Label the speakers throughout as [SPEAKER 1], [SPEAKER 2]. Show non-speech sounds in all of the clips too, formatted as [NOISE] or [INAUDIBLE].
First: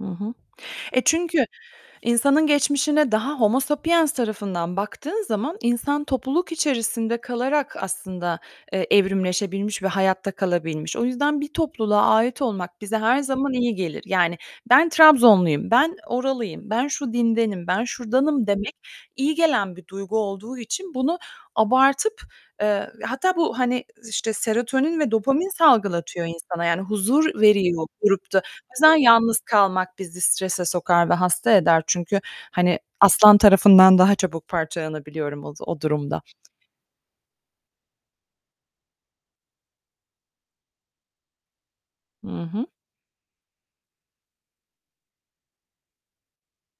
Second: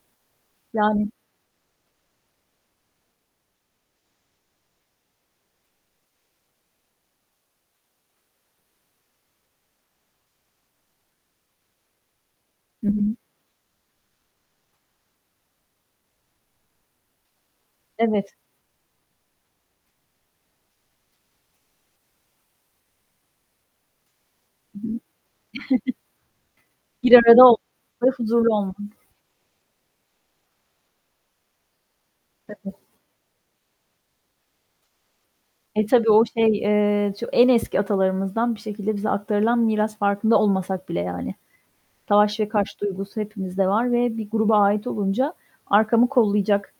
[SPEAKER 1] Hı hı. E,
[SPEAKER 2] Yani.
[SPEAKER 1] çünkü insanın geçmişine daha "homo sapiens" tarafından baktığın zaman, insan topluluk içerisinde kalarak aslında, eee, evrimleşebilmiş ve hayatta kalabilmiş. O yüzden bir topluluğa ait olmak
[SPEAKER 2] Hı
[SPEAKER 1] bize
[SPEAKER 2] hı.
[SPEAKER 1] her zaman iyi gelir. Yani, "Ben Trabzonlu'yum. Ben oralıyım. Ben şu dindenim. Ben
[SPEAKER 2] Evet.
[SPEAKER 1] şuradanım" demek, iyi gelen bir duygu olduğu için bunu abartıp, eee, hatta bu, hani, işte
[SPEAKER 2] Hı hı.
[SPEAKER 1] serotonin ve dopamin
[SPEAKER 2] [GIGGLES]
[SPEAKER 1] salgılatıyor insana. Yani,
[SPEAKER 2] Bir
[SPEAKER 1] huzur
[SPEAKER 2] arada
[SPEAKER 1] veriyor
[SPEAKER 2] olmalı,
[SPEAKER 1] grupta.
[SPEAKER 2] huzurlu olmalı.
[SPEAKER 1] Bazen yalnız kalmak bizi strese sokar ve hasta eder çünkü,
[SPEAKER 2] Evet.
[SPEAKER 1] hani, aslan tarafından daha çabuk parçalanabiliyorum oz o
[SPEAKER 2] E, tabii,
[SPEAKER 1] durumda.
[SPEAKER 2] o şey, eee, ço en eski atalarımızdan bir şekilde bize aktarılan miras, farkında olmasak bile, yani. Savaş
[SPEAKER 1] Hı
[SPEAKER 2] ve
[SPEAKER 1] hı.
[SPEAKER 2] kaç duygusu hepimizde var ve bir gruba ait olunca, "Arkamı kollayacak."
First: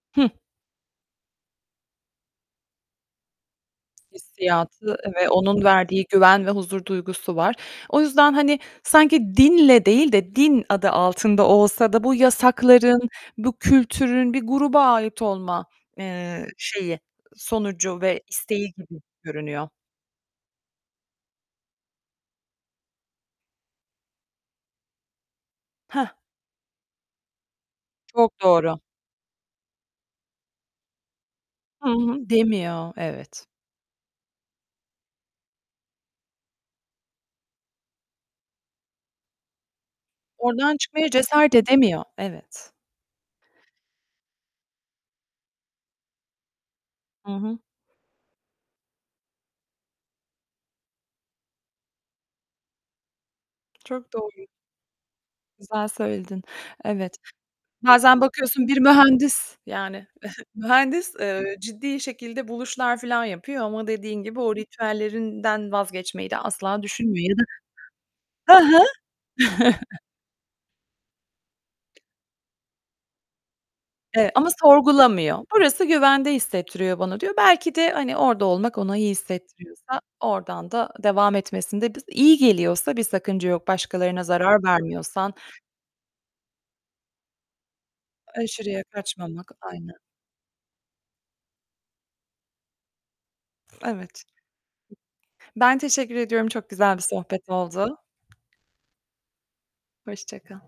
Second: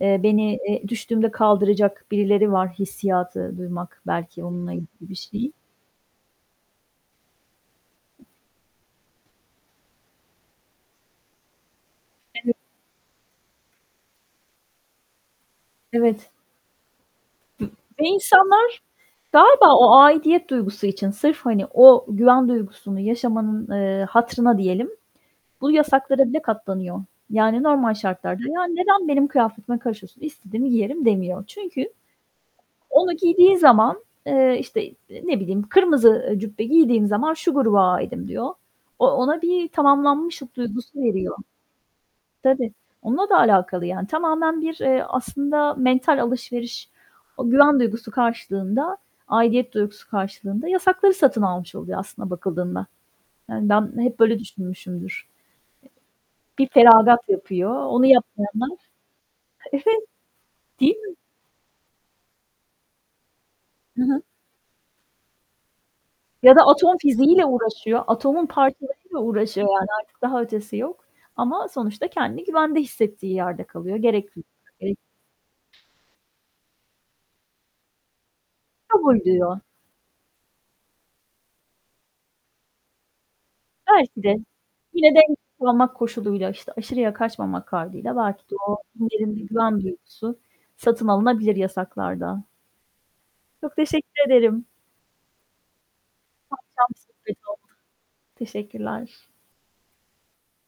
[SPEAKER 2] eee,
[SPEAKER 1] Hı.
[SPEAKER 2] "Beni eee, düştüğümde kaldıracak birileri var." hissiyatı duymak, belki onunla ilgili
[SPEAKER 1] Hissiyatı
[SPEAKER 2] bir
[SPEAKER 1] ve
[SPEAKER 2] şey.
[SPEAKER 1] onun verdiği güven ve huzur duygusu var. O yüzden, hani, sanki dinle değil de din adı altında olsa da bu
[SPEAKER 2] Evet.
[SPEAKER 1] yasakların, bu kültürün bir gruba ait olma,
[SPEAKER 2] Evet.
[SPEAKER 1] eee, şeyi, sonucu
[SPEAKER 2] Ve
[SPEAKER 1] ve isteği
[SPEAKER 2] insanlar
[SPEAKER 1] gibi görünüyor.
[SPEAKER 2] galiba o aidiyet duygusu için, sırf hani, o güven duygusunu yaşamanın, eee, hatırına diyelim, bu
[SPEAKER 1] Heh.
[SPEAKER 2] yasaklara bile katlanıyor. Yani, normal
[SPEAKER 1] Çok
[SPEAKER 2] şartlarda "Ya,
[SPEAKER 1] doğru.
[SPEAKER 2] neden benim kıyafetime karışıyorsun, istediğimi giyerim." demiyor.
[SPEAKER 1] Hı
[SPEAKER 2] Çünkü
[SPEAKER 1] hı. Demiyor.
[SPEAKER 2] onu
[SPEAKER 1] Evet.
[SPEAKER 2] giydiği zaman, eee, işte, eee, ne bileyim "Kırmızı" ııı "...cübbe giydiğim zaman şu gruba aitim." diyor. O ona bir "Tamamlanmışlık"
[SPEAKER 1] Oradan
[SPEAKER 2] duygusu
[SPEAKER 1] çıkmaya
[SPEAKER 2] veriyor.
[SPEAKER 1] cesaret edemiyor. Evet.
[SPEAKER 2] Tabii. Onunla da alakalı yani. Tamamen bir, eee, aslında mental alışveriş.
[SPEAKER 1] Hı
[SPEAKER 2] O
[SPEAKER 1] hı.
[SPEAKER 2] güven duygusu karşılığında, aidiyet duygusu karşılığında yasakları satın almış oluyor aslına bakıldığında. Yani, ben
[SPEAKER 1] Çok
[SPEAKER 2] hep böyle
[SPEAKER 1] doğru.
[SPEAKER 2] düşünmüşümdür.
[SPEAKER 1] Güzel söyledin.
[SPEAKER 2] Bir
[SPEAKER 1] Evet.
[SPEAKER 2] feragat yapıyor. Onu
[SPEAKER 1] Bazen bakıyorsun
[SPEAKER 2] yapmayanlar
[SPEAKER 1] bir mühendis,
[SPEAKER 2] Evet,
[SPEAKER 1] yani, [GIGGLES]
[SPEAKER 2] değil
[SPEAKER 1] mühendis,
[SPEAKER 2] mi?
[SPEAKER 1] eee, ciddi şekilde buluşlar filan yapıyor ama
[SPEAKER 2] Hı hı.
[SPEAKER 1] dediğin gibi o ritüellerinden vazgeçmeyi de
[SPEAKER 2] Ya da
[SPEAKER 1] asla
[SPEAKER 2] atom
[SPEAKER 1] düşünmüyor ya
[SPEAKER 2] fiziğiyle
[SPEAKER 1] da
[SPEAKER 2] uğraşıyor. Atomun
[SPEAKER 1] He hı.
[SPEAKER 2] parçalarıyla uğraşıyor. Yani,
[SPEAKER 1] [CHUCKLES]
[SPEAKER 2] artık daha ötesi yok ama sonuçta kendini güvende hissettiği yerde kalıyor. Gerek
[SPEAKER 1] Evet ama
[SPEAKER 2] [UNINTELLIGIBLE] gerek [UNINTELLIGIBLE]
[SPEAKER 1] sorgulamıyor. "Burası güvende hissettiriyor bana." diyor. Belki de, hani, orada olmak ona iyi
[SPEAKER 2] "Kabul." diyor.
[SPEAKER 1] hissettiriyorsa oradan da devam etmesinde bis iyi geliyorsa, bir sakınca yok,
[SPEAKER 2] Belki
[SPEAKER 1] başkalarına
[SPEAKER 2] de.
[SPEAKER 1] zarar
[SPEAKER 2] Yine de
[SPEAKER 1] vermiyorsan.
[SPEAKER 2] en [UNINTELLIGIBLE] koşuluyla, işte, aşırıya kaçmamak kaydıyla, belki de o
[SPEAKER 1] Aşırıya
[SPEAKER 2] derin bir
[SPEAKER 1] kaçmamak,
[SPEAKER 2] güven
[SPEAKER 1] aynen.
[SPEAKER 2] duygusu, satın alınabilir yasaklarda. Çok
[SPEAKER 1] Evet.
[SPEAKER 2] teşekkür ederim.
[SPEAKER 1] Ben teşekkür ediyorum, çok güzel bir sohbet oldu.
[SPEAKER 2] [UNINTELLIGIBLE] Teşekkürler.
[SPEAKER 1] Hoşça kal.